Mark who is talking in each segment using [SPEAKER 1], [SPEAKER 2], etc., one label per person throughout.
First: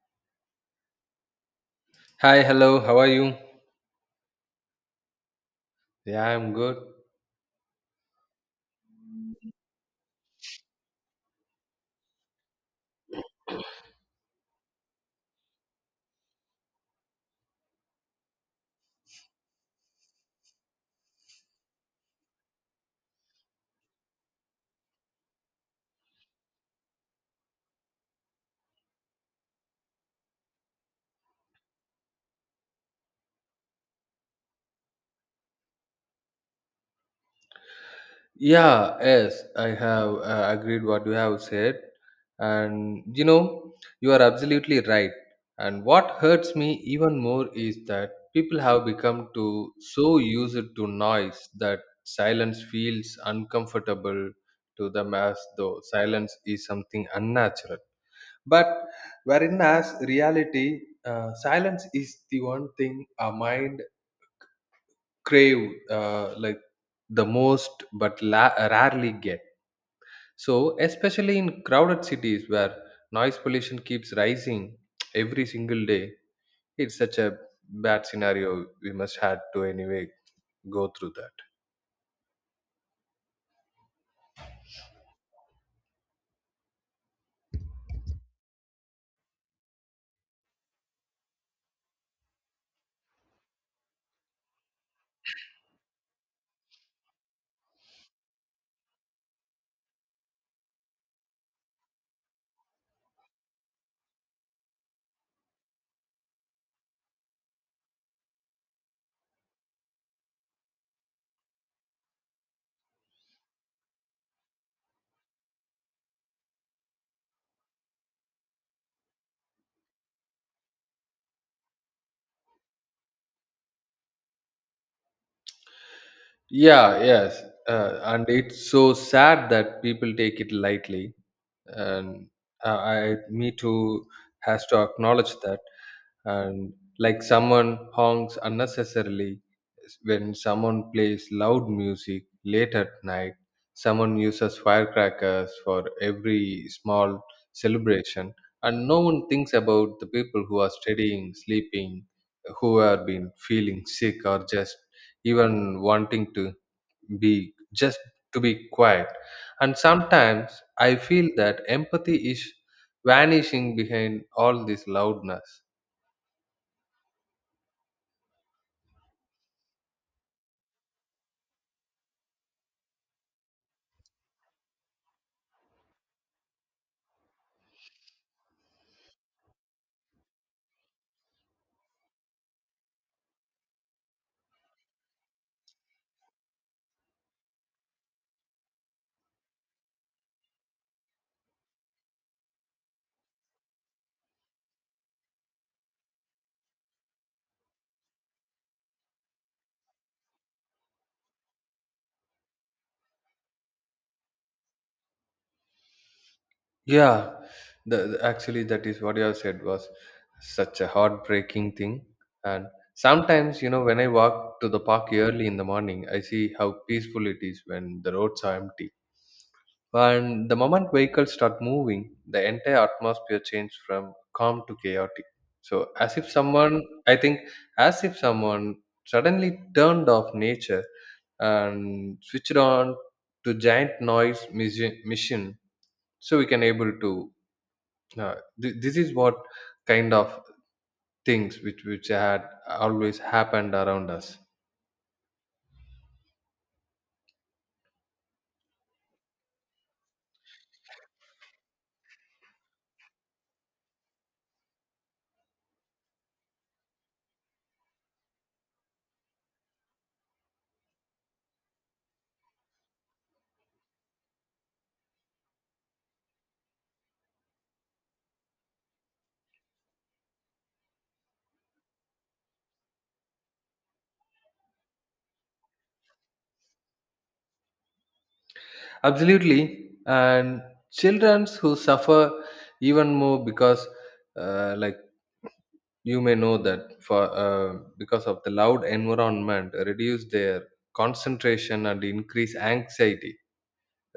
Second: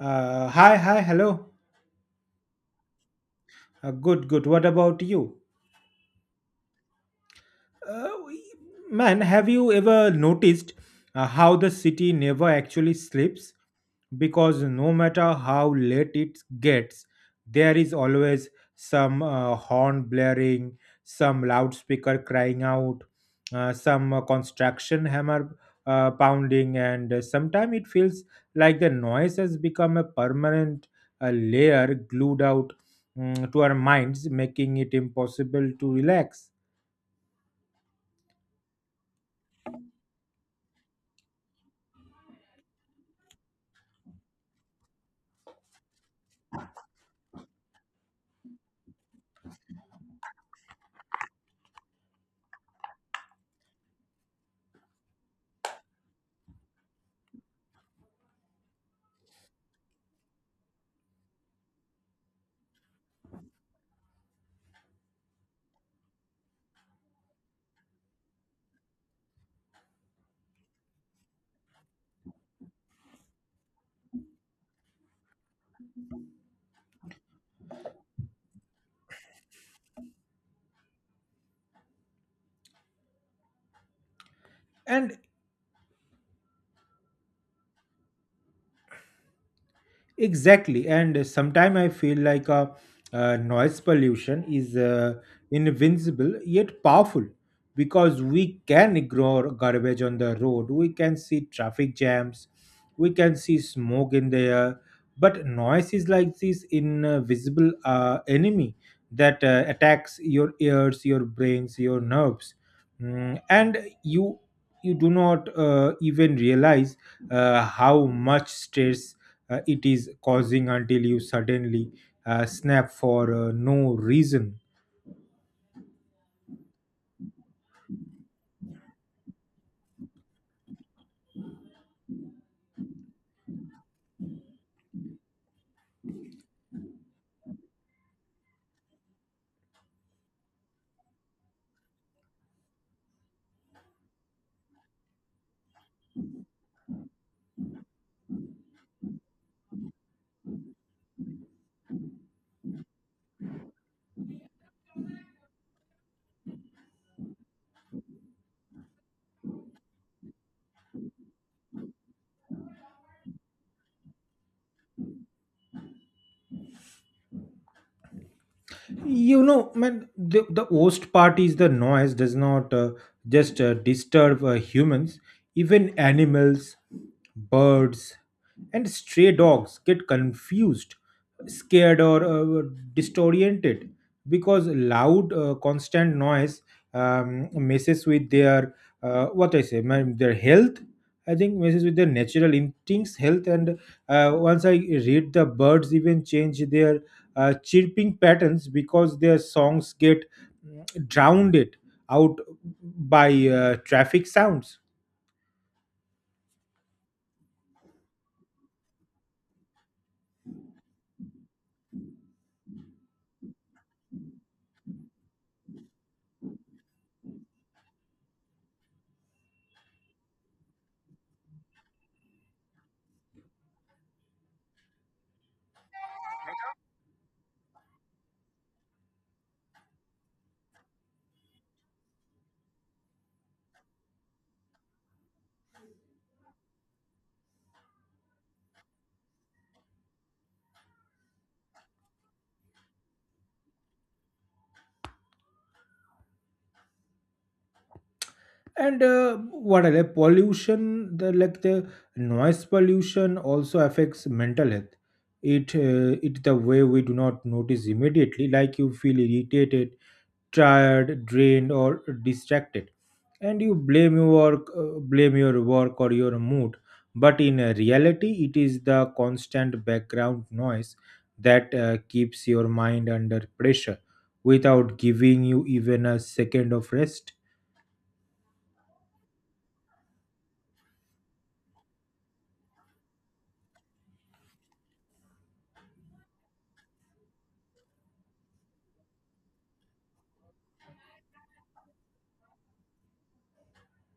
[SPEAKER 1] Hi, hi, hello.
[SPEAKER 2] Hi, hello, how are you?
[SPEAKER 1] Good, good. What about you?
[SPEAKER 2] Yeah, I'm good.
[SPEAKER 1] Uh, man, have you ever noticed how the city never actually sleeps? Because no matter how late it gets, there is always some horn blaring, some loudspeaker crying out, some construction hammer pounding, and sometimes it feels like the noise has become a permanent layer glued out to our minds, making it impossible to relax.
[SPEAKER 2] Yeah, yes, I have agreed what you have said. And you know, you are absolutely right. And what hurts me even more is that people have become to so used to noise that silence feels uncomfortable to them as though silence is something unnatural. But wherein as reality, silence is the one thing our mind crave like the most but rarely get. So especially in crowded cities where noise pollution keeps rising every single day, it's such a bad scenario we must had to anyway go through that.
[SPEAKER 1] And Exactly, and sometimes I feel like noise pollution is invincible yet powerful because we can ignore garbage on the road, we can see traffic jams, we can see smoke in the air, but noise is like this invisible enemy that attacks your ears, your brains, your nerves. Mm, and you you do not even realize how much stress it is causing until you suddenly snap for no reason.
[SPEAKER 2] Yeah, yes, and it's so sad that people take it lightly. And me too has to acknowledge that. And like someone honks unnecessarily, when someone plays loud music late at night, someone uses firecrackers for every small celebration, and no one thinks about the people who are studying, sleeping, who have been feeling sick, or just even wanting to be just to be quiet. And sometimes I feel that empathy is vanishing behind all this loudness.
[SPEAKER 1] You know man, the worst part is the noise does not just disturb humans, even animals, birds, and stray dogs get confused, scared, or disoriented, because loud constant noise messes with their what I say man, their health. I think messes with their natural instincts, health, and once I read the birds even change their chirping patterns because their songs get drowned it out by traffic sounds.
[SPEAKER 2] Yeah, actually, that is what you have said was such a heartbreaking thing. And sometimes, you know, when I walk to the park early in the morning, I see how peaceful it is when the roads are empty. And the moment vehicles start moving, the entire atmosphere changes from calm to chaotic. So, as if someone, I think, as if someone suddenly turned off nature and switched on to giant noise machine, so we can able to uh, this is what kind of things which had always happened around us.
[SPEAKER 1] And what are the pollution the like the noise pollution also affects mental health. It it the way we do not notice immediately, like you feel irritated, tired, drained, or distracted, and you blame your work or your mood, but in reality it is the constant background noise that keeps your mind under pressure without giving you even a second of rest.
[SPEAKER 2] Absolutely. And children who suffer even more because like you may know that for because of the loud environment reduce their concentration and increase anxiety,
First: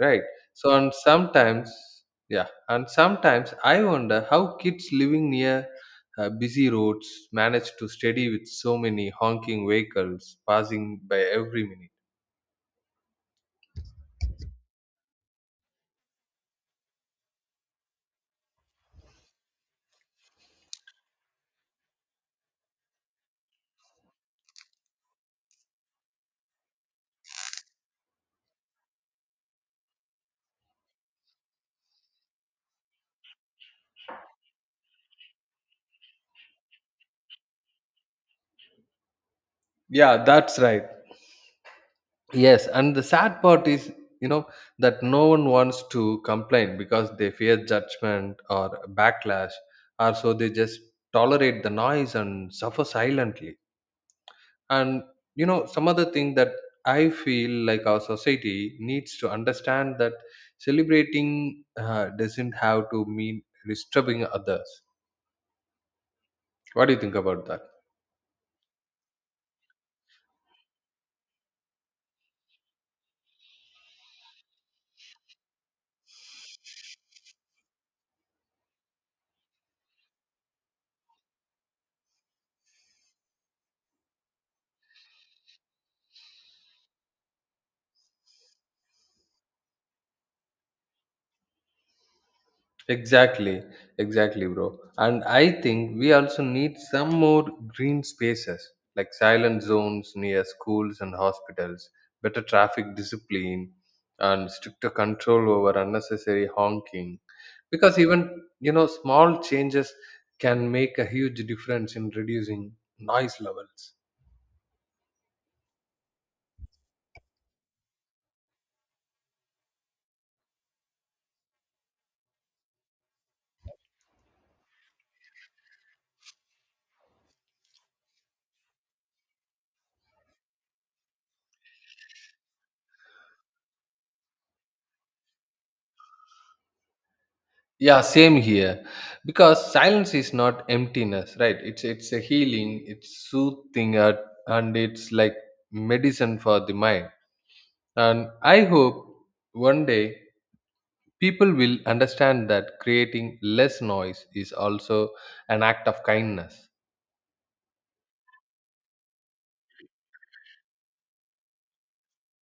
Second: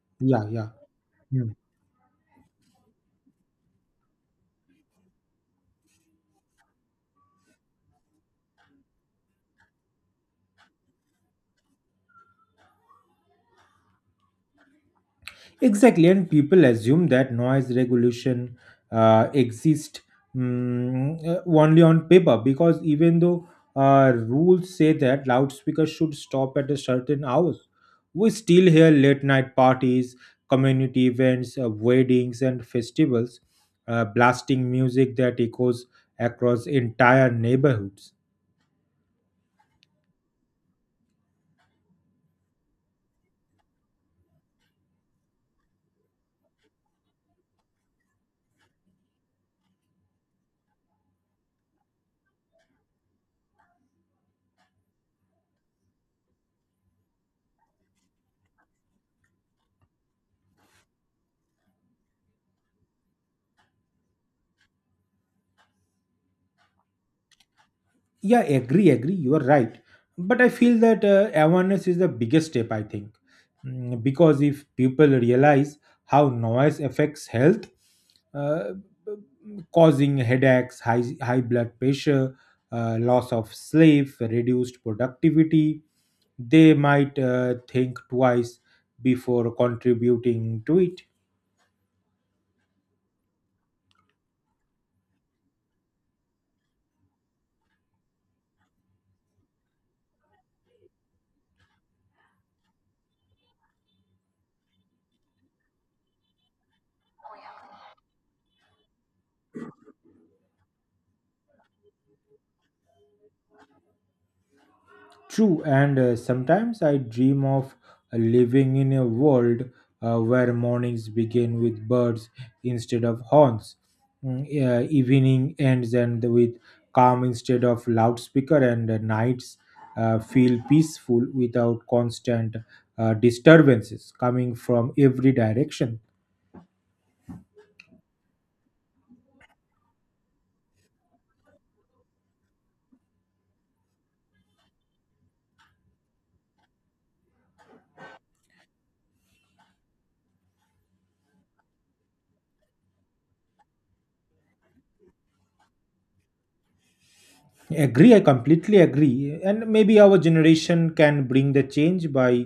[SPEAKER 2] right?
[SPEAKER 1] Yeah, yeah.
[SPEAKER 2] So and
[SPEAKER 1] Hmm.
[SPEAKER 2] sometimes. Yeah, and sometimes I wonder how kids living near busy roads manage to steady with so many honking vehicles passing by every minute.
[SPEAKER 1] Exactly, and people assume that noise regulation exists only on paper because even though rules say that loudspeakers should stop at a certain hours, we still hear late night parties, community events, weddings, and festivals blasting music that echoes across entire neighborhoods.
[SPEAKER 2] Yeah, that's right. Yes. And the sad part is, you know, that no one wants to complain because they fear judgment or backlash, or so they just tolerate the noise and suffer silently. And you know some other thing that I feel like our society needs to understand that celebrating doesn't have to mean disturbing others. What do you think about that?
[SPEAKER 1] Yeah, agree, agree. You are right. But I feel that awareness is the biggest step, I think. Mm. Because if people realize how noise affects health, uh, causing headaches, high blood pressure, loss of sleep, reduced productivity, they might think twice before contributing to it.
[SPEAKER 2] Exactly. Exactly, bro. And I think we also need some more green spaces, like silent zones near schools and hospitals, better traffic discipline, and stricter control over unnecessary honking, because even you know small changes can make a huge difference in reducing noise levels.
[SPEAKER 1] True, and sometimes I dream of living in a world where mornings begin with birds instead of horns, Mm, evening ends and with calm instead of loudspeaker, and nights feel peaceful without constant disturbances coming from every direction.
[SPEAKER 2] Yeah, same here. Because silence is not emptiness, right? It's a healing, it's soothing at, and it's like medicine for the mind. And I hope one day people will understand that creating less noise is also an act of kindness.
[SPEAKER 1] Agree, I completely agree. And maybe our generation can bring the change by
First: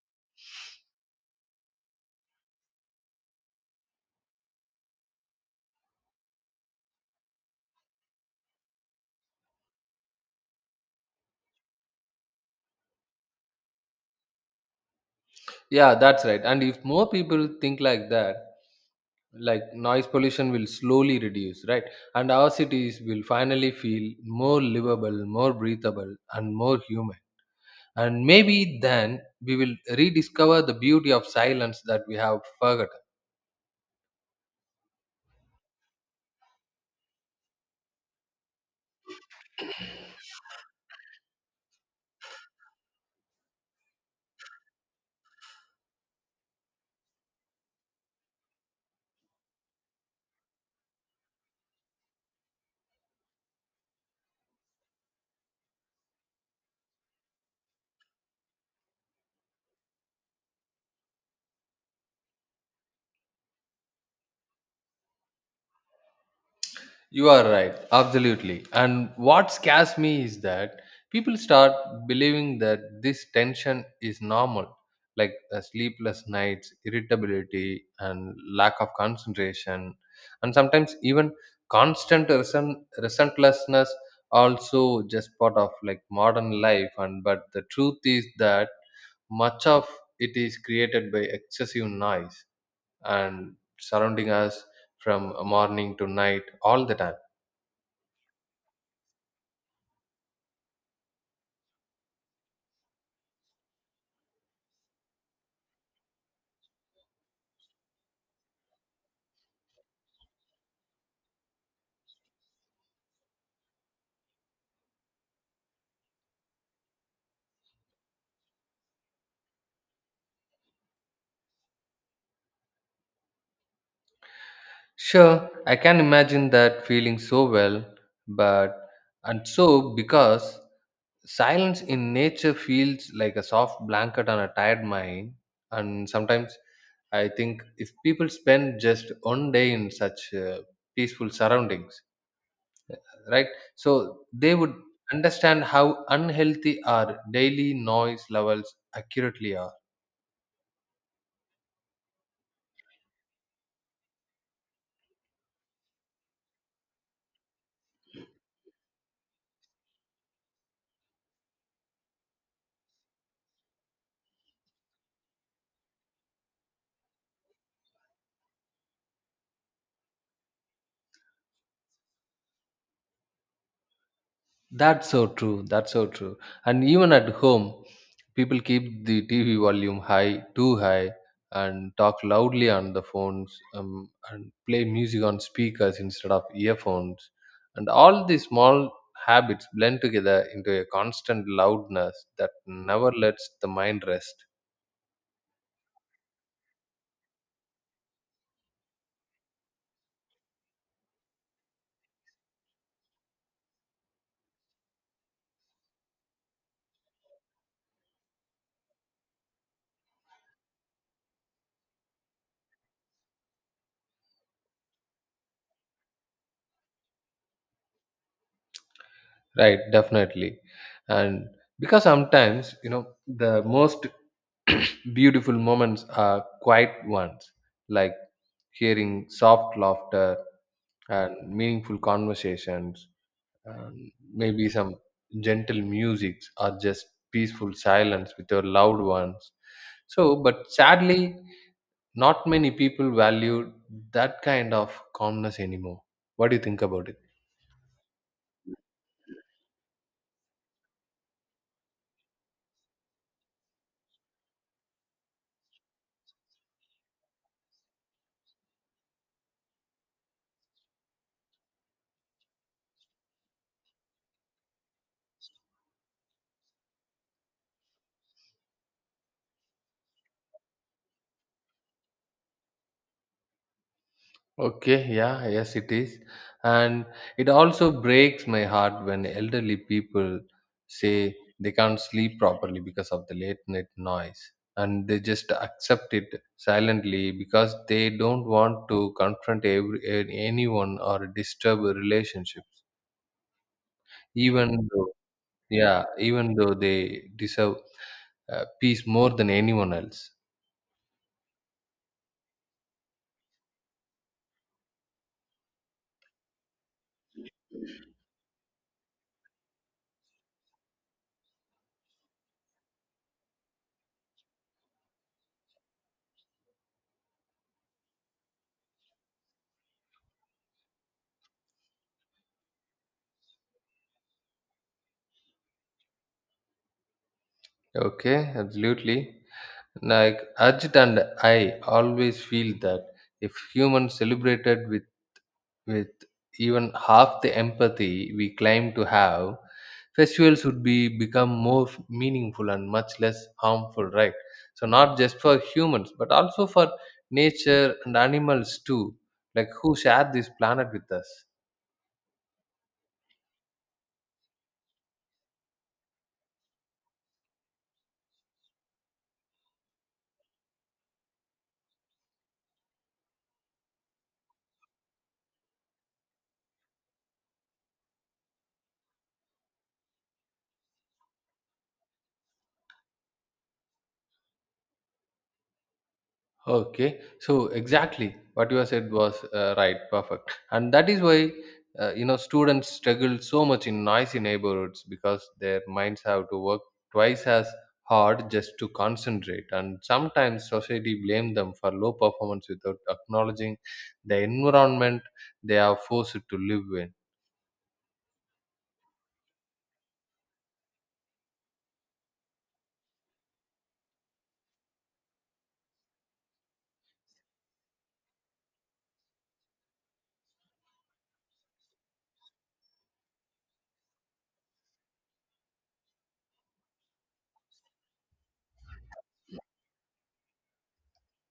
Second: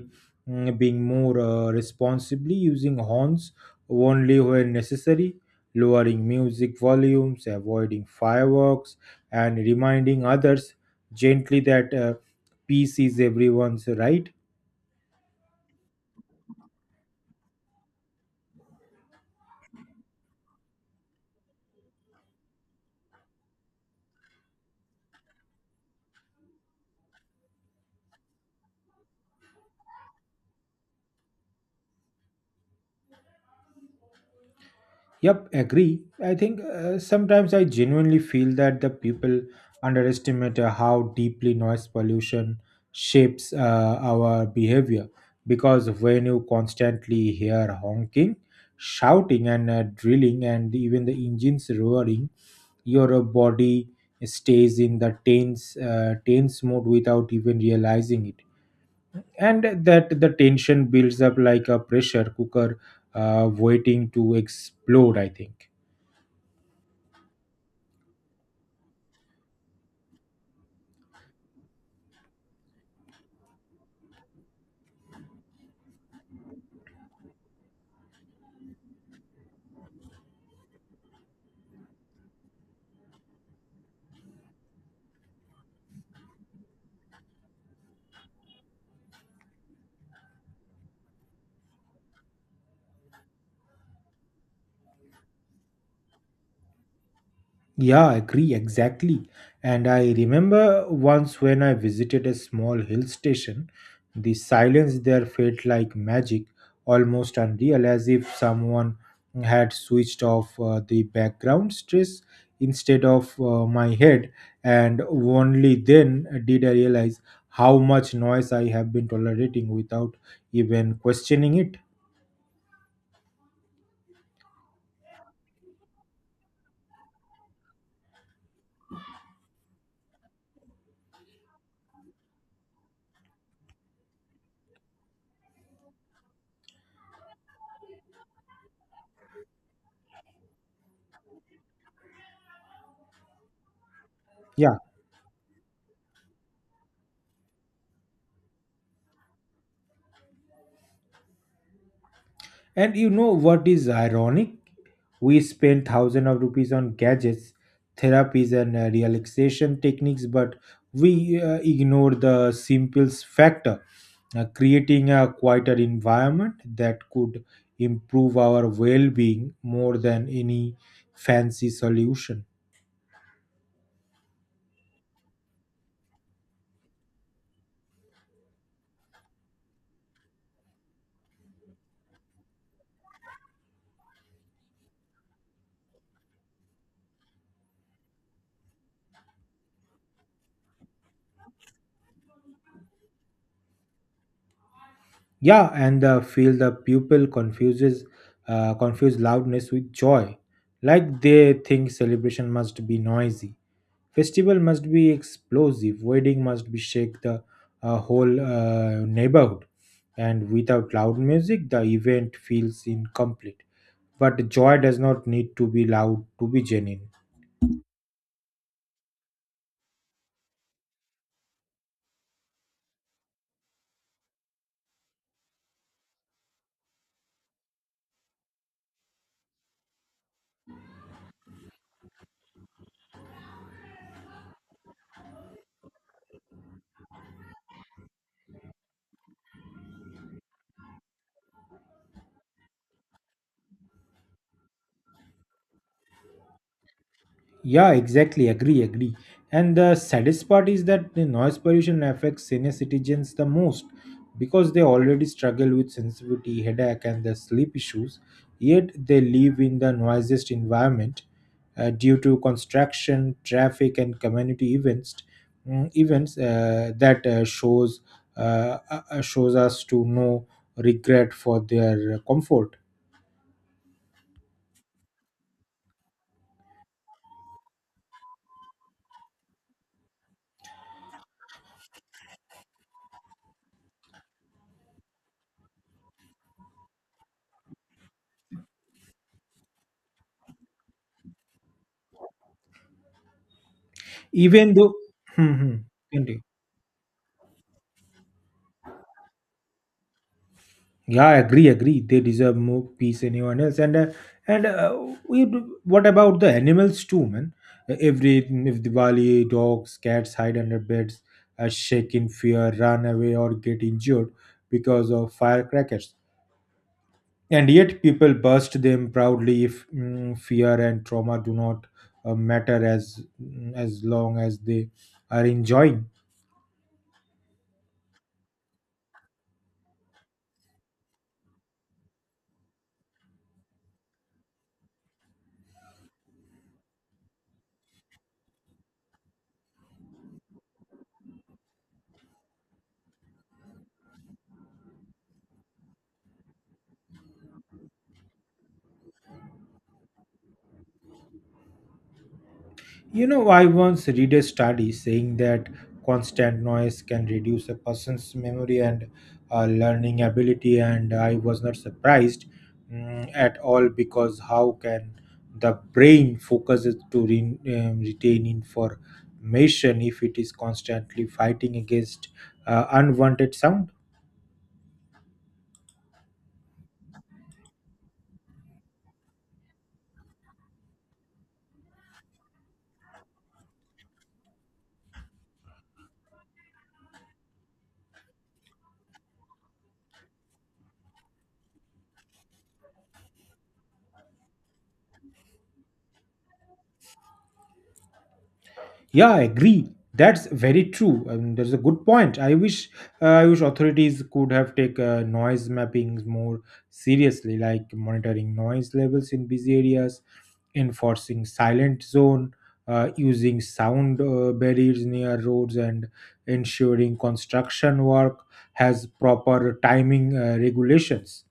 [SPEAKER 1] being more responsibly using horns only when necessary, lowering music volumes, avoiding fireworks, and reminding others gently that peace is everyone's right.
[SPEAKER 2] Yeah, that's right. And if more people think like that, like noise pollution will slowly reduce, right? And our cities will finally feel more livable, more breathable, and more human. And maybe then we will rediscover the beauty of silence that we have forgotten.
[SPEAKER 1] Yep, agree. I think sometimes I genuinely feel that the people underestimate how deeply noise pollution shapes our behavior. Because when you constantly hear honking, shouting, and drilling, and even the engines roaring, your body stays in the tense mode without even realizing it. And that the tension builds up like a pressure cooker waiting to explode, I think.
[SPEAKER 2] You are right, absolutely. And what scares me is that people start believing that this tension is normal, like sleepless nights, irritability, and lack of concentration, and sometimes even constant resentlessness. Also, just part of like modern life. And but the truth is that much of it is created by excessive noise and surrounding us from morning to night all the time.
[SPEAKER 1] Yeah, I agree exactly. And I remember once when I visited a small hill station, the silence there felt like magic, almost unreal, as if someone had switched off the background stress instead of my head. And only then did I realize how much noise I have been tolerating without even questioning it.
[SPEAKER 2] Sure, I can imagine that feeling so well, but and so because silence in nature feels like a soft blanket on a tired mind, and sometimes I think if people spend just one day in such peaceful surroundings, right, so they would
[SPEAKER 1] Yeah.
[SPEAKER 2] understand how unhealthy our daily noise levels accurately are.
[SPEAKER 1] And you know what is ironic? We spend thousands of rupees on gadgets, therapies, and relaxation techniques, but we ignore the simple factor, creating a quieter environment that could improve our well being more than any fancy solution.
[SPEAKER 2] That's so true. That's so true. And even at home, people keep the TV volume high, too high, and talk loudly on the phones and play music on speakers instead of earphones. And all these small habits blend together into a constant loudness that never lets the mind rest.
[SPEAKER 1] Yeah, and feel the pupil confuse loudness with joy, like they think celebration must be noisy, festival must be explosive, wedding must be shake the whole neighborhood, and without loud music, the event feels incomplete. But joy does not need to be loud to be genuine.
[SPEAKER 2] Right, definitely. And because sometimes, you know, the most beautiful moments are quiet ones, like hearing soft laughter and meaningful conversations, and maybe some gentle music or just peaceful silence with your loved ones. So, but sadly, not many people value that kind of calmness anymore. What do you think about it?
[SPEAKER 1] Yeah, exactly. Agree, agree. And the saddest part is that the noise pollution affects senior citizens the most because they already struggle with sensitivity, headache, and the sleep issues. Yet they live in the noisiest environment due to construction, traffic, and community events. Events that shows shows us to no regret for their comfort,
[SPEAKER 2] Okay, yeah, yes, it is. And it also breaks my heart when elderly people say they can't sleep properly because of the late night noise. And they just accept it silently because they don't want to confront anyone or disturb a relationship.
[SPEAKER 1] even
[SPEAKER 2] Even
[SPEAKER 1] though.
[SPEAKER 2] though,
[SPEAKER 1] Hmm, hmm.
[SPEAKER 2] yeah,
[SPEAKER 1] Continue.
[SPEAKER 2] even though they deserve peace more than anyone else.
[SPEAKER 1] Yeah, I agree, agree. They deserve more peace than anyone else. And we do- what about the animals too, man? Every if Diwali, dogs, cats hide under beds, shake in fear, run away, or get injured because of firecrackers. And yet people burst them proudly if fear and trauma do not matter as long as they are enjoying.
[SPEAKER 2] Okay, absolutely. Like Ajit and I always feel that if humans celebrated with with even half the empathy we claim to have, festivals would be become more meaningful and much less harmful, right? So not just for humans but also for nature and animals too, like who share this planet with us.
[SPEAKER 1] You know, I once read a study saying that constant noise can reduce a person's memory and learning ability, and I was not surprised at all because how can the brain focus it to retain information if it is constantly fighting against unwanted sound?
[SPEAKER 2] Okay, so exactly what you have said was right, perfect, and that is why you know students struggle so much in noisy neighborhoods because their minds have to work twice as hard just to concentrate, and sometimes society blame them for low performance without acknowledging the environment they are forced to live in.
[SPEAKER 1] Yeah, I agree. That's very true. And that's a good point. I wish, I wish authorities could have take noise mappings more seriously, like monitoring noise levels in busy areas, enforcing silent zone, using sound barriers near roads, and ensuring construction work has proper timing regulations.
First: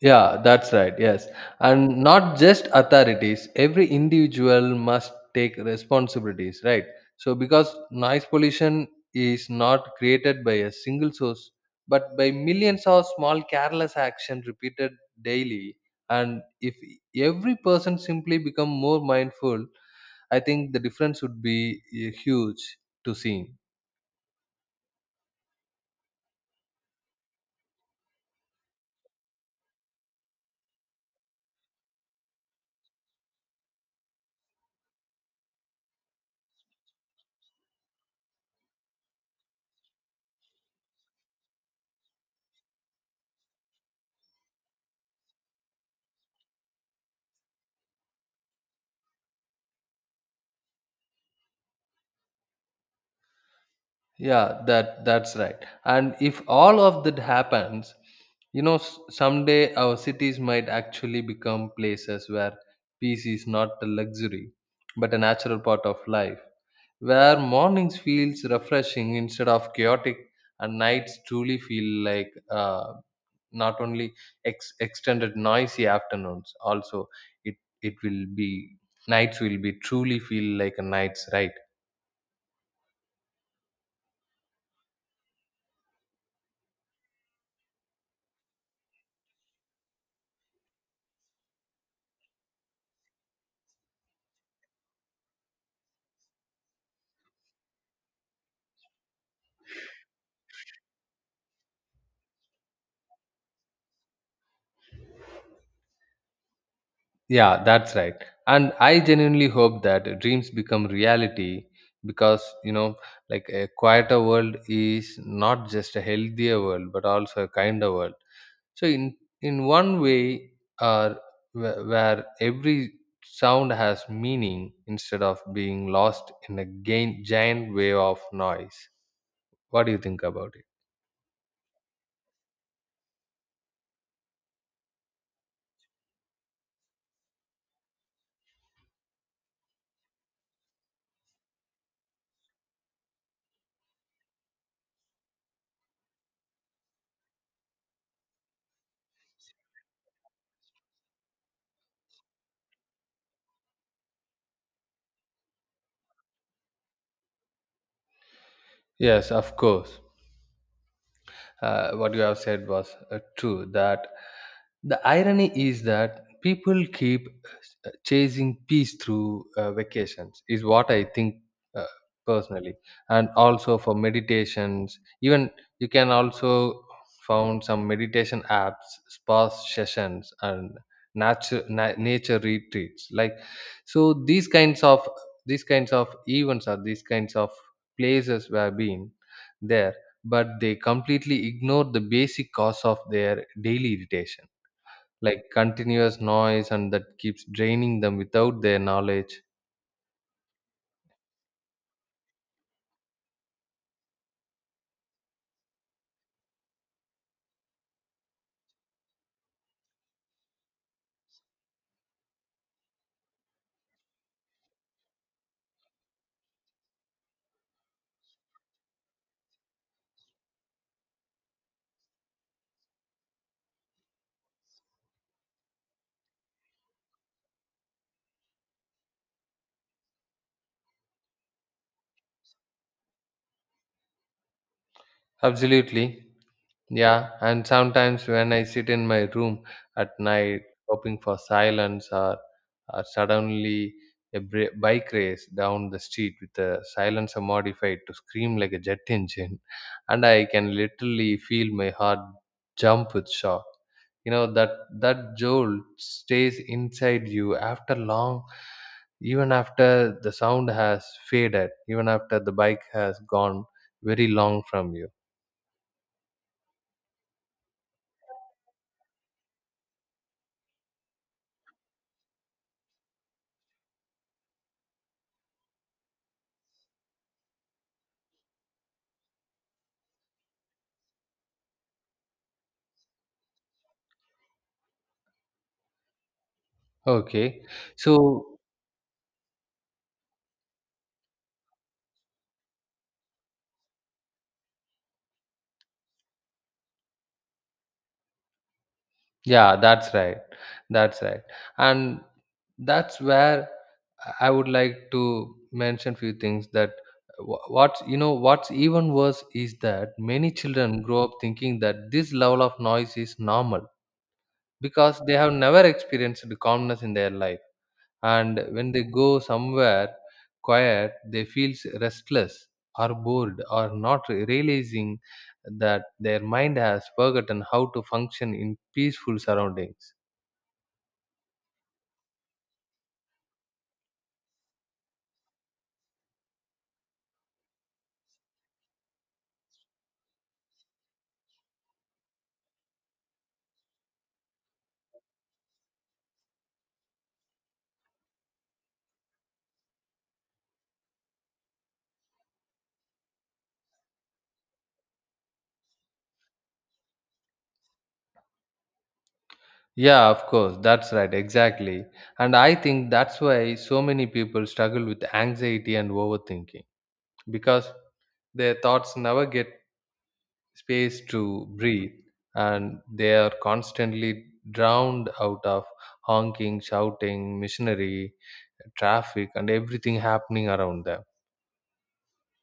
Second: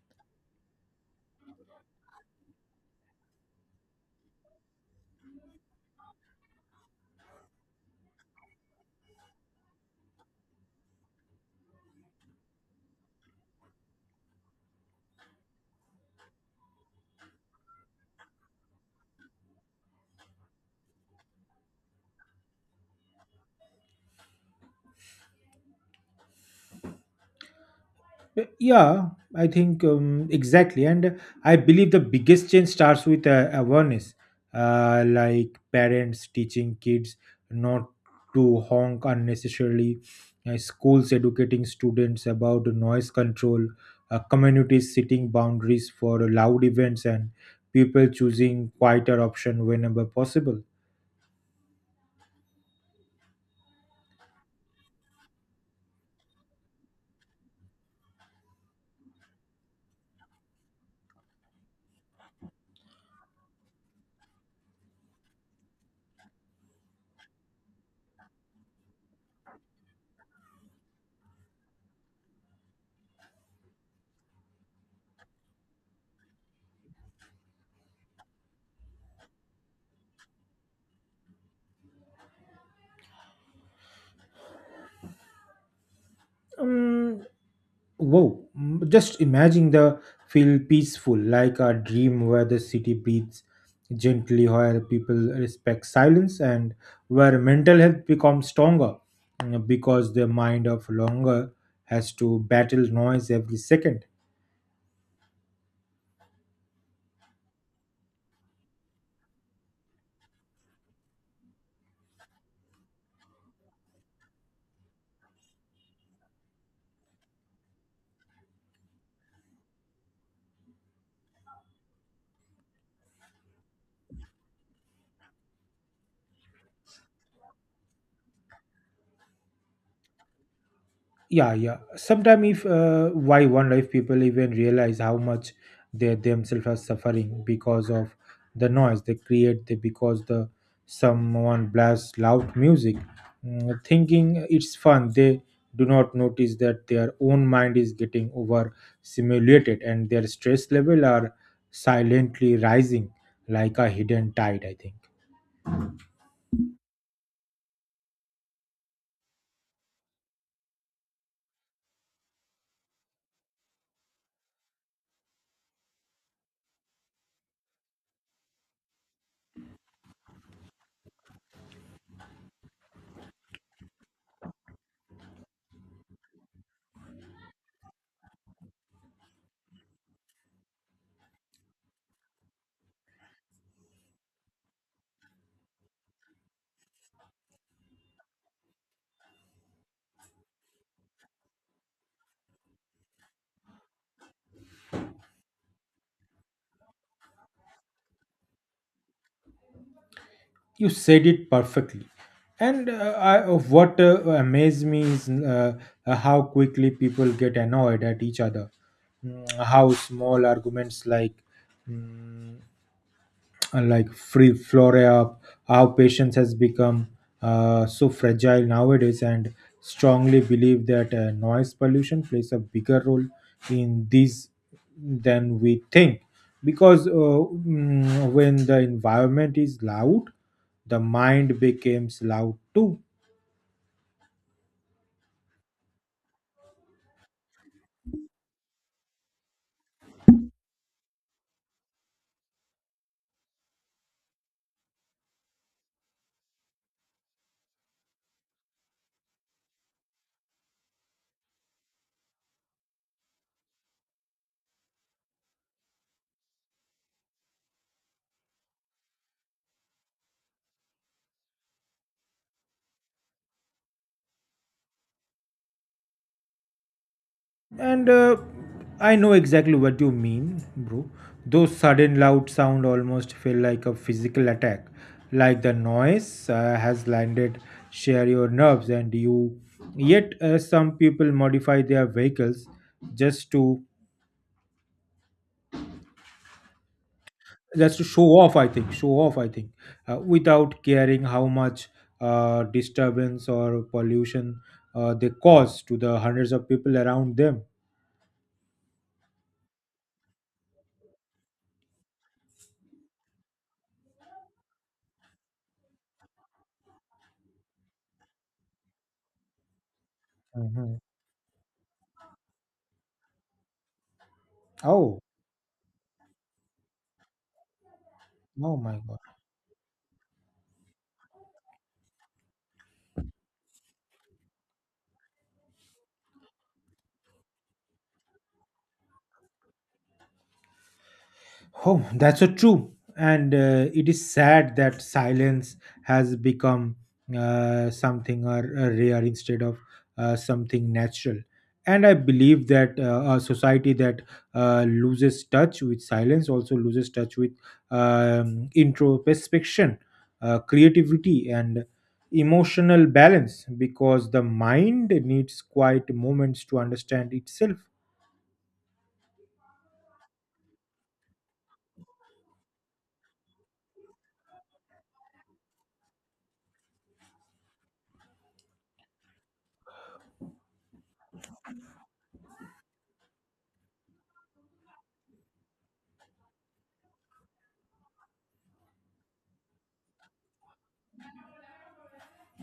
[SPEAKER 2] Yeah, that's right. Yes. And not just authorities, every individual must take responsibilities, right? So, because noise pollution is not created by a single source, but by millions of small careless action repeated daily. And if every person simply become more mindful, I think the difference would be huge to see.
[SPEAKER 1] Yeah, I think exactly. And I believe the biggest change starts with awareness, like parents teaching kids not to honk unnecessarily, schools educating students about noise control, communities setting boundaries for loud events, and people choosing quieter option whenever possible.
[SPEAKER 2] Yeah, that's right. And if all of that happens, you know, someday our cities might actually become places where peace is not a luxury but a natural part of life, where mornings feels refreshing instead of chaotic, and nights truly feel like not only extended noisy afternoons. Also it it will be, nights will be truly feel like a night's ride.
[SPEAKER 1] Wow, mm, just imagine the feel peaceful, like a dream where the city breathes gently, where people respect silence, and where mental health becomes stronger because the mind of longer has to battle noise every second.
[SPEAKER 2] Yeah, that's right. And I genuinely hope that dreams become reality because, you know, like a quieter world is not just a healthier world, but also a kinder world. So, in one way, uh, where every sound has meaning instead of being lost in a gain, giant wave of noise. What do you think about it?
[SPEAKER 1] Yeah, yeah, sometimes if why wildlife people even realize how much they themselves are suffering because of the noise they create because the someone blasts loud music thinking it's fun, they do not notice that their own mind is getting over simulated and their stress level are silently rising like a hidden tide, I think.
[SPEAKER 2] Yes, of course. What you have said was true, that the irony is that people keep chasing peace through vacations is what I think uh, personally, and also for meditations. Even you can also found some meditation apps, spa sessions, and nature nature retreats, like so these kinds of events, or these kinds of places were being there, but they completely ignore the basic cause of their daily irritation, like continuous noise, and that keeps draining them without their knowledge.
[SPEAKER 1] You said it perfectly. And of what amazed me is how quickly people get annoyed at each other. Mm, how small arguments like mm, like free flora, how patience has become so fragile nowadays, and strongly believe that noise pollution plays a bigger role in these than we think, because when the environment is loud the mind becomes loud too.
[SPEAKER 2] Absolutely. Yeah, and sometimes when I sit in my room at night hoping for silence, or suddenly a bike race down the street with a silencer modified to scream like a jet engine and I can literally feel my heart jump with shock. You know that that jolt stays inside you after long, even after the sound has faded, even after the bike has gone very long from you.
[SPEAKER 1] And I know exactly what you mean, bro. Those sudden loud sound almost feel like a physical attack, like the noise has landed share your nerves and you. Yet some people modify their vehicles just to
[SPEAKER 2] Okay. So
[SPEAKER 1] show off. I think without caring how much disturbance or pollution they cause to the hundreds of people around them.
[SPEAKER 2] yeah, that's right. That's right. And that's where I would like to mention few things, that what's you know what's even worse is that many
[SPEAKER 1] Mhm.
[SPEAKER 2] children grow up thinking that this level of noise is normal
[SPEAKER 1] Oh,
[SPEAKER 2] because they have never experienced the calmness in their life. And
[SPEAKER 1] oh
[SPEAKER 2] when
[SPEAKER 1] my
[SPEAKER 2] they
[SPEAKER 1] God.
[SPEAKER 2] go somewhere quiet, they feel restless or bored, or not realizing that their mind has forgotten how to function in peaceful surroundings.
[SPEAKER 1] Oh, that's so true. And it is sad that silence has become something or rare instead of something natural. And I believe that a society that loses touch with silence also loses touch with introspection, creativity, and emotional balance because the mind needs quiet moments to understand itself.
[SPEAKER 2] Yeah, of course. That's right. Exactly. And I think that's why so many people struggle with anxiety and overthinking, because their thoughts never get space to breathe and they are constantly drowned out of honking, shouting, machinery, traffic, and everything happening around them.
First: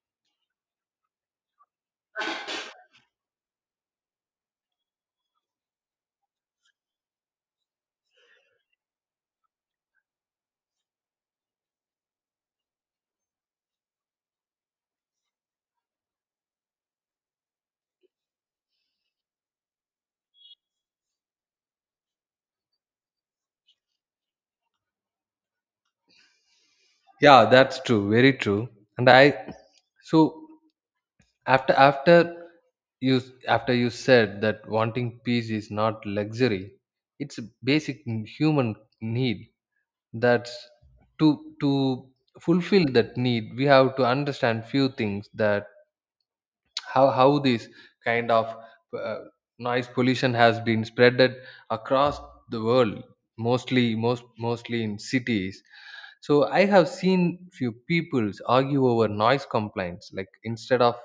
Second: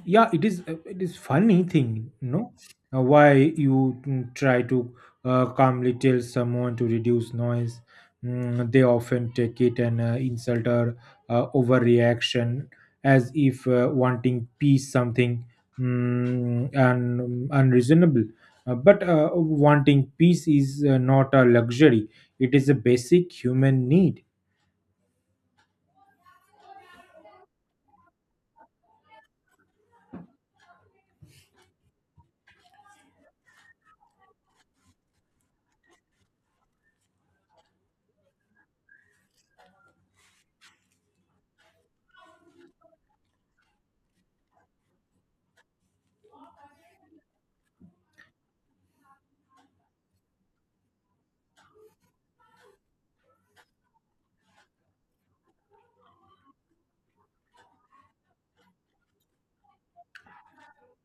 [SPEAKER 1] Yeah, it is it is funny thing, you know, why you try to calmly tell someone to reduce noise. Mm, they often take it an insult or overreaction, as if wanting peace something mm, and unreasonable. But wanting peace is not a luxury; it is a basic human need.
[SPEAKER 2] Yeah, that's true. Very true. And I, so after after you after you said that wanting peace is not luxury, it's a basic human need. That's to to fulfill that need we have to understand few things, that how this kind of uh, noise pollution has been spreaded across the world, mostly mostly in cities. So I have seen few peoples argue over noise complaints, like instead of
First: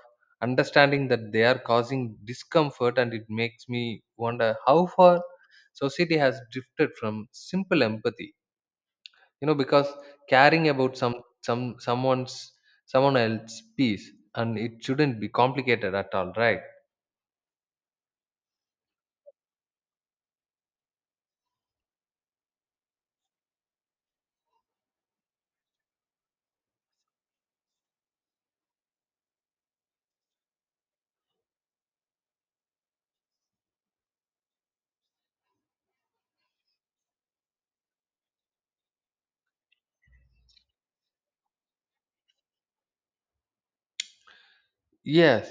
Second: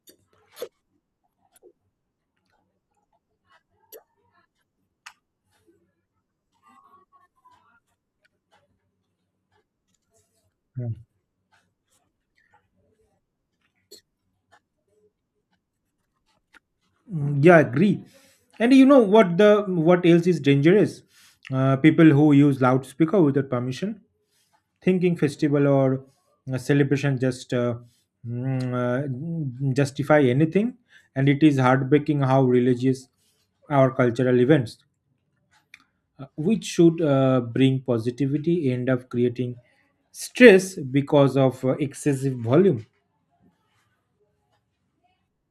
[SPEAKER 2] understanding that they are causing discomfort, and it makes me wonder how far society has drifted from simple empathy, you know, because caring about some someone's someone else's peace, and it shouldn't be complicated at all, right?
[SPEAKER 1] Mm, yeah, agree. And you know what the what else is dangerous? People who use loudspeaker without permission, thinking festival or celebration just justify anything, and it is heartbreaking how religious our cultural events, which should bring positivity, end up creating stress because of excessive volume.
[SPEAKER 2] Yes,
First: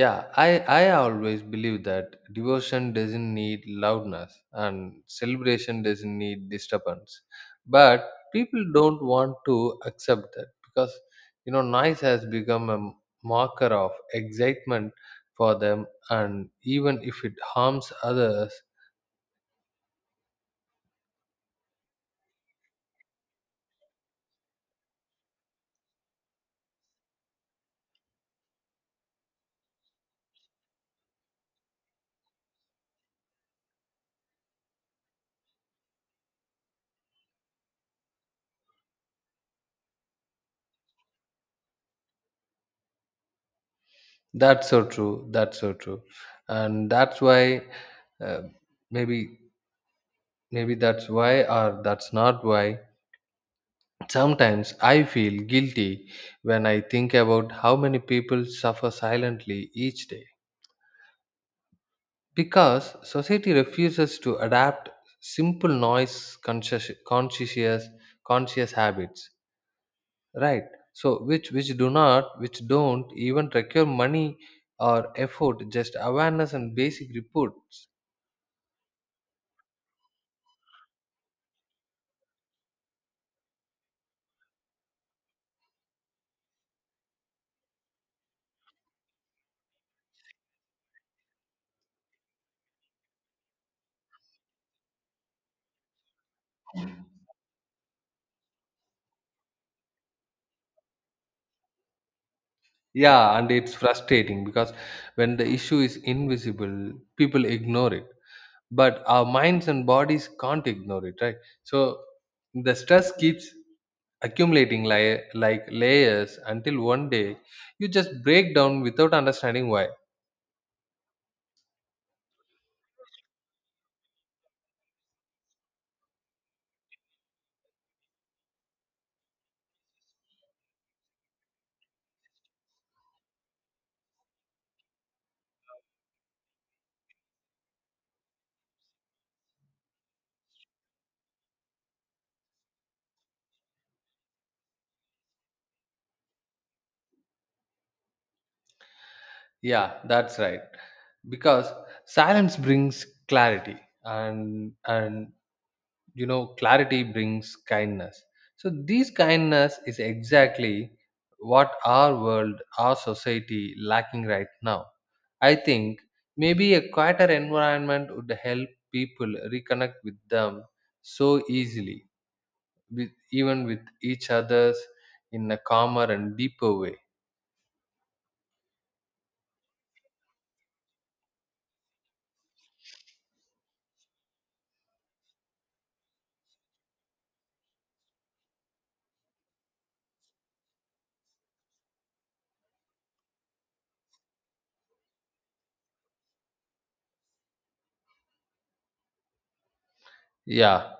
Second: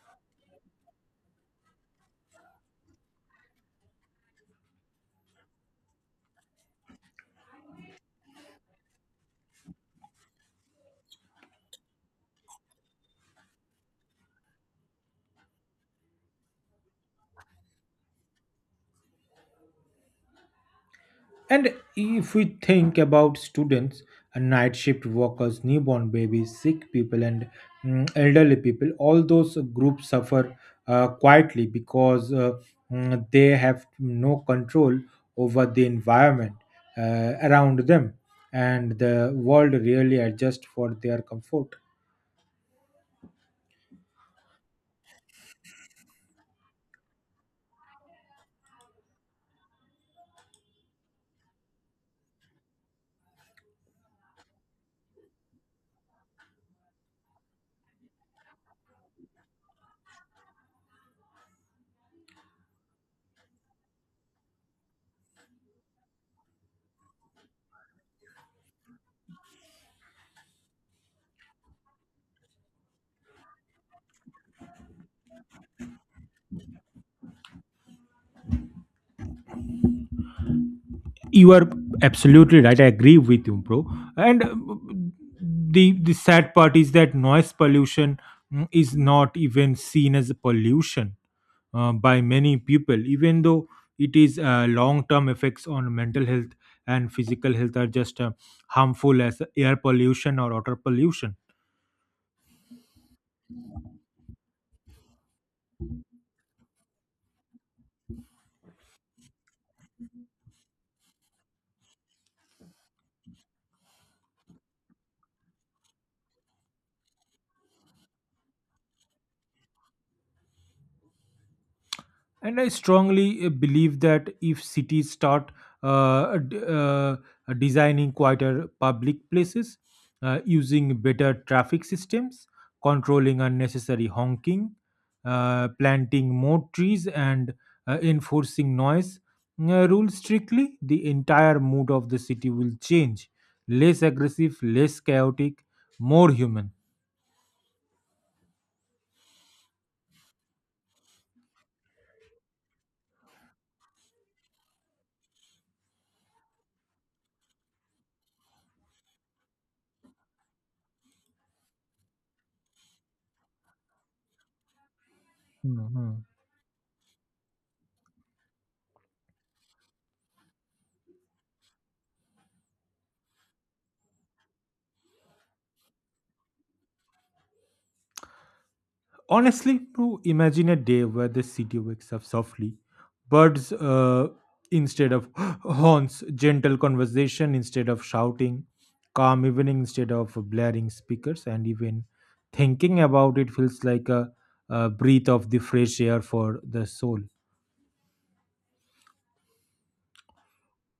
[SPEAKER 2] yeah, i I always believe that devotion doesn't need loudness, and celebration doesn't need disturbance, but people don't want to accept that because, you know, noise has become a marker of excitement for them, and even if it harms others.
[SPEAKER 1] And if we think about students, night shift workers, newborn babies, sick people, and elderly people, all those groups suffer quietly because they have no control over the environment around them, and the world really adjusts for their comfort.
[SPEAKER 2] That's so true. That's so true, and that's why uh, maybe maybe that's why, or that's not why. Sometimes I feel guilty when I think about how many people suffer silently each day because society refuses to adapt simple noise conscious habits, right? So which do not, which don't even require money or effort, just awareness and basic reports.
[SPEAKER 1] You are absolutely right. I agree with you, bro. And the sad part is that noise pollution is not even seen as a pollution by many people, even though it is long term effects on mental health and physical health are just harmful as air pollution or water pollution.
[SPEAKER 2] Yeah, and it's frustrating because when the issue is invisible, people ignore it. But our minds and bodies can't ignore it, right? So the stress keeps accumulating like layers until one day you just break down without understanding why.
[SPEAKER 1] And I strongly believe that if cities start uh, d- uh, designing quieter public places, using better traffic systems, controlling unnecessary honking, planting more trees, and enforcing noise rules strictly, the entire mood of the city will change. Less aggressive, less chaotic, more human.
[SPEAKER 2] Yeah, that's right. Because silence brings clarity and you know clarity brings kindness. So this kindness is exactly what our world, our society lacking right now, I think.
[SPEAKER 1] Mm-hmm.
[SPEAKER 2] Maybe a quieter environment would help people reconnect with them so easily, with even with each others in a calmer and deeper way.
[SPEAKER 1] Honestly, to imagine a day where the city wakes up softly, birds instead of horns, gentle conversation instead of shouting, calm evening instead of blaring speakers, and even thinking about it feels like a breath of the fresh air for the soul.
[SPEAKER 2] Yeah,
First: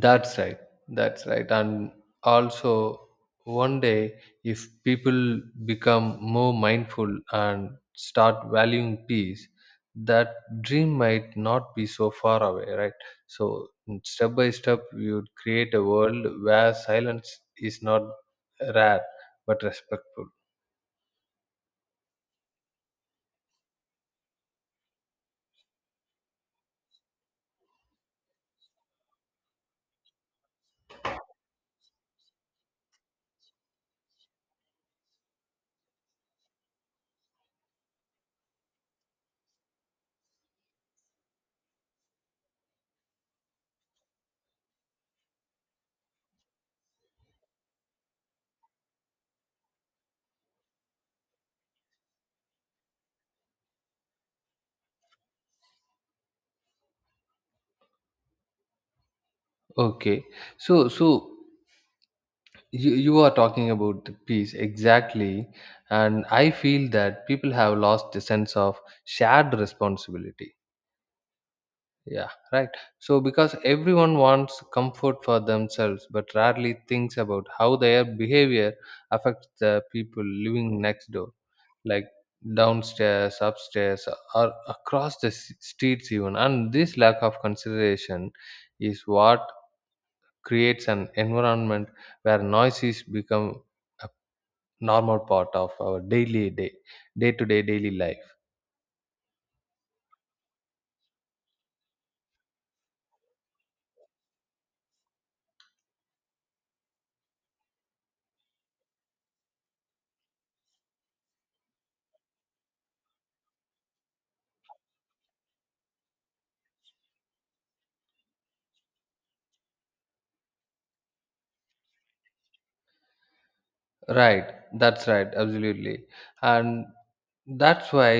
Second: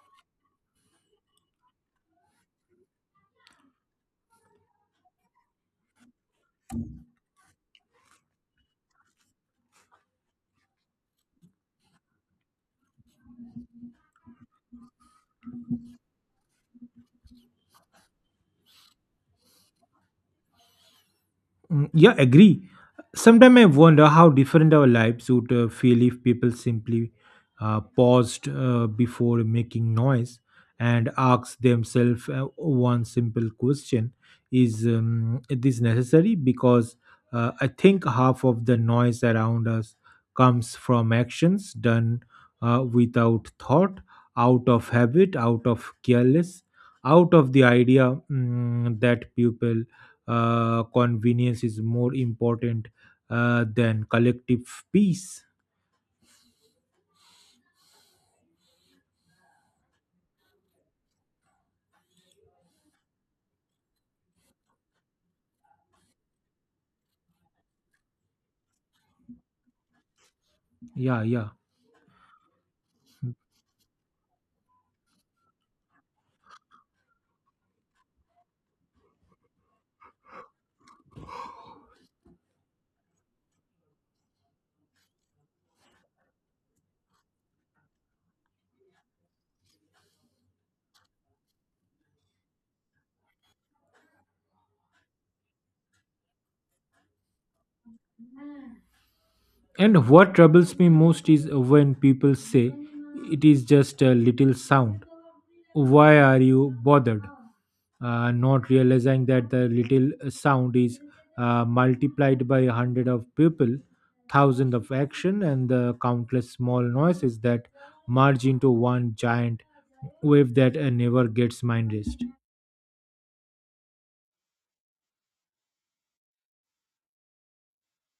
[SPEAKER 2] that's right. That's right. And also, one day, if people become more mindful and start valuing peace, that dream might not be so far away, right? So, step by step, we would create a world where silence is not rare but respectful.
[SPEAKER 1] Mm, yeah, agree. Sometimes I wonder how different our lives would feel if people simply paused before making noise and asked themselves one simple question. Is this necessary? Because I think half of the noise around us comes from actions done without thought, out of habit, out of careless, out of the idea that people convenience is more important than collective peace.
[SPEAKER 2] Okay. So, you are talking about the peace exactly, and I feel that people have lost the sense of shared responsibility.
[SPEAKER 1] Yeah, yeah.
[SPEAKER 2] Yeah, right. So because everyone wants comfort for themselves but rarely thinks about how their behavior affects the people living next door, like downstairs, upstairs, or across the streets even, and this lack of consideration is what creates an environment where noises become a normal part of our daily day day to day daily life.
[SPEAKER 1] And what troubles me most is when people say it is just a little sound. Why are you bothered? Not realizing that the little sound is multiplied by a hundred of people, thousand of action, and the countless small noises that merge into one giant wave that never gets mind rest.
[SPEAKER 2] Right, that's right, absolutely. And that's why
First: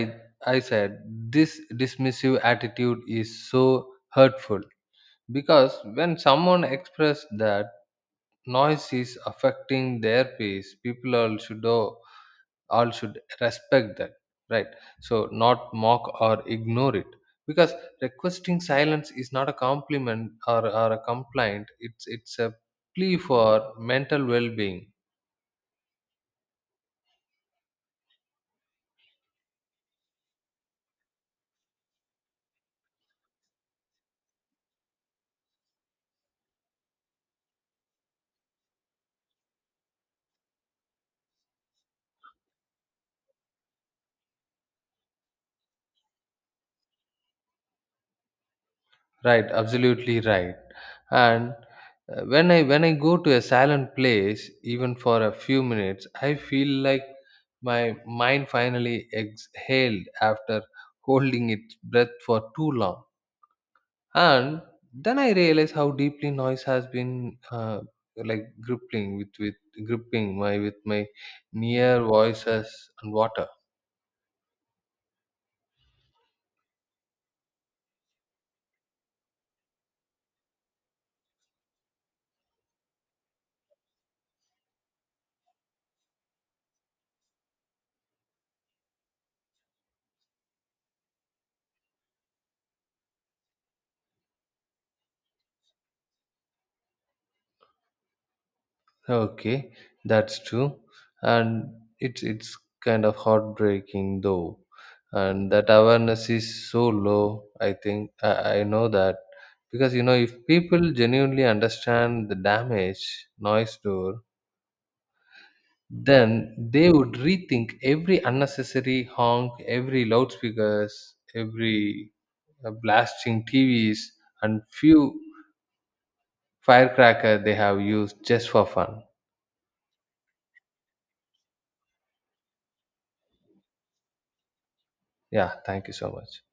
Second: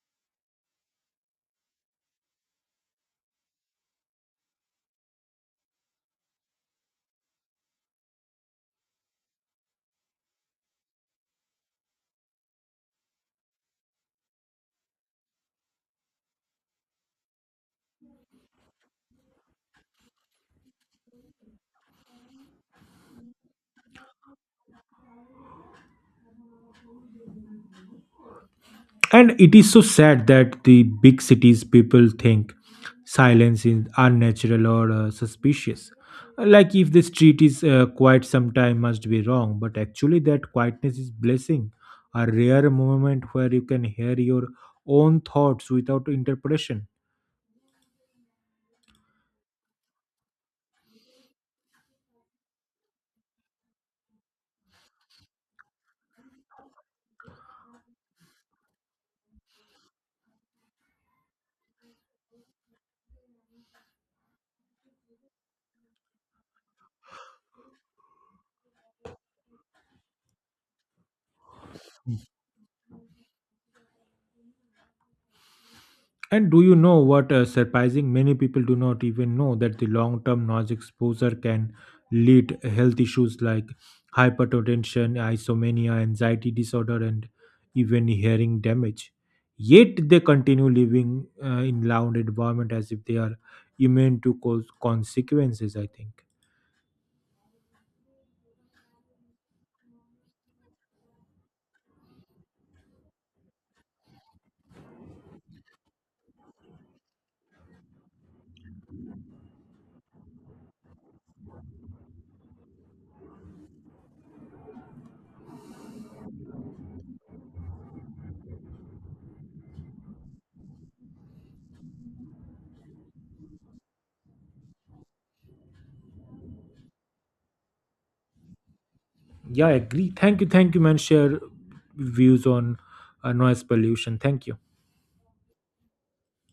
[SPEAKER 2] I said this dismissive attitude is so hurtful, because when someone expressed that noise is affecting their peace, people all should know, all should respect that, right? So not mock or ignore it, because requesting silence is not a compliment or a complaint, it's a plea for mental well-being.
[SPEAKER 1] And it is so sad that the big cities people think silence is unnatural or suspicious. Like if the street is quiet, sometime must be wrong. But actually, that quietness is blessing, a rare moment where you can hear your own thoughts without interpretation.
[SPEAKER 2] Right, absolutely right. And when I go to a silent place even for a few minutes, I feel like my mind finally exhaled after holding its breath for too long. And then I realized how deeply noise has been like gripping with gripping my with my near voices and water.
[SPEAKER 1] And do you know what surprising? Many people do not even know that the long term noise exposure can lead health issues like hypertension, isomania, anxiety disorder, and even hearing damage. Yet they continue living in loud environment as if they are immune to cause consequences. I think.
[SPEAKER 2] Okay, that's true. And it's kind of heartbreaking though, and that awareness is so low, I think. I know that, because you know if people genuinely understand the damage noise do, then they would rethink every unnecessary honk, every loudspeakers, every blasting TVs, and few firecracker they have used just for fun.
[SPEAKER 1] Yeah, I agree. Thank you, man. Share views on noise pollution. Thank you.
[SPEAKER 2] Yeah, thank you so much.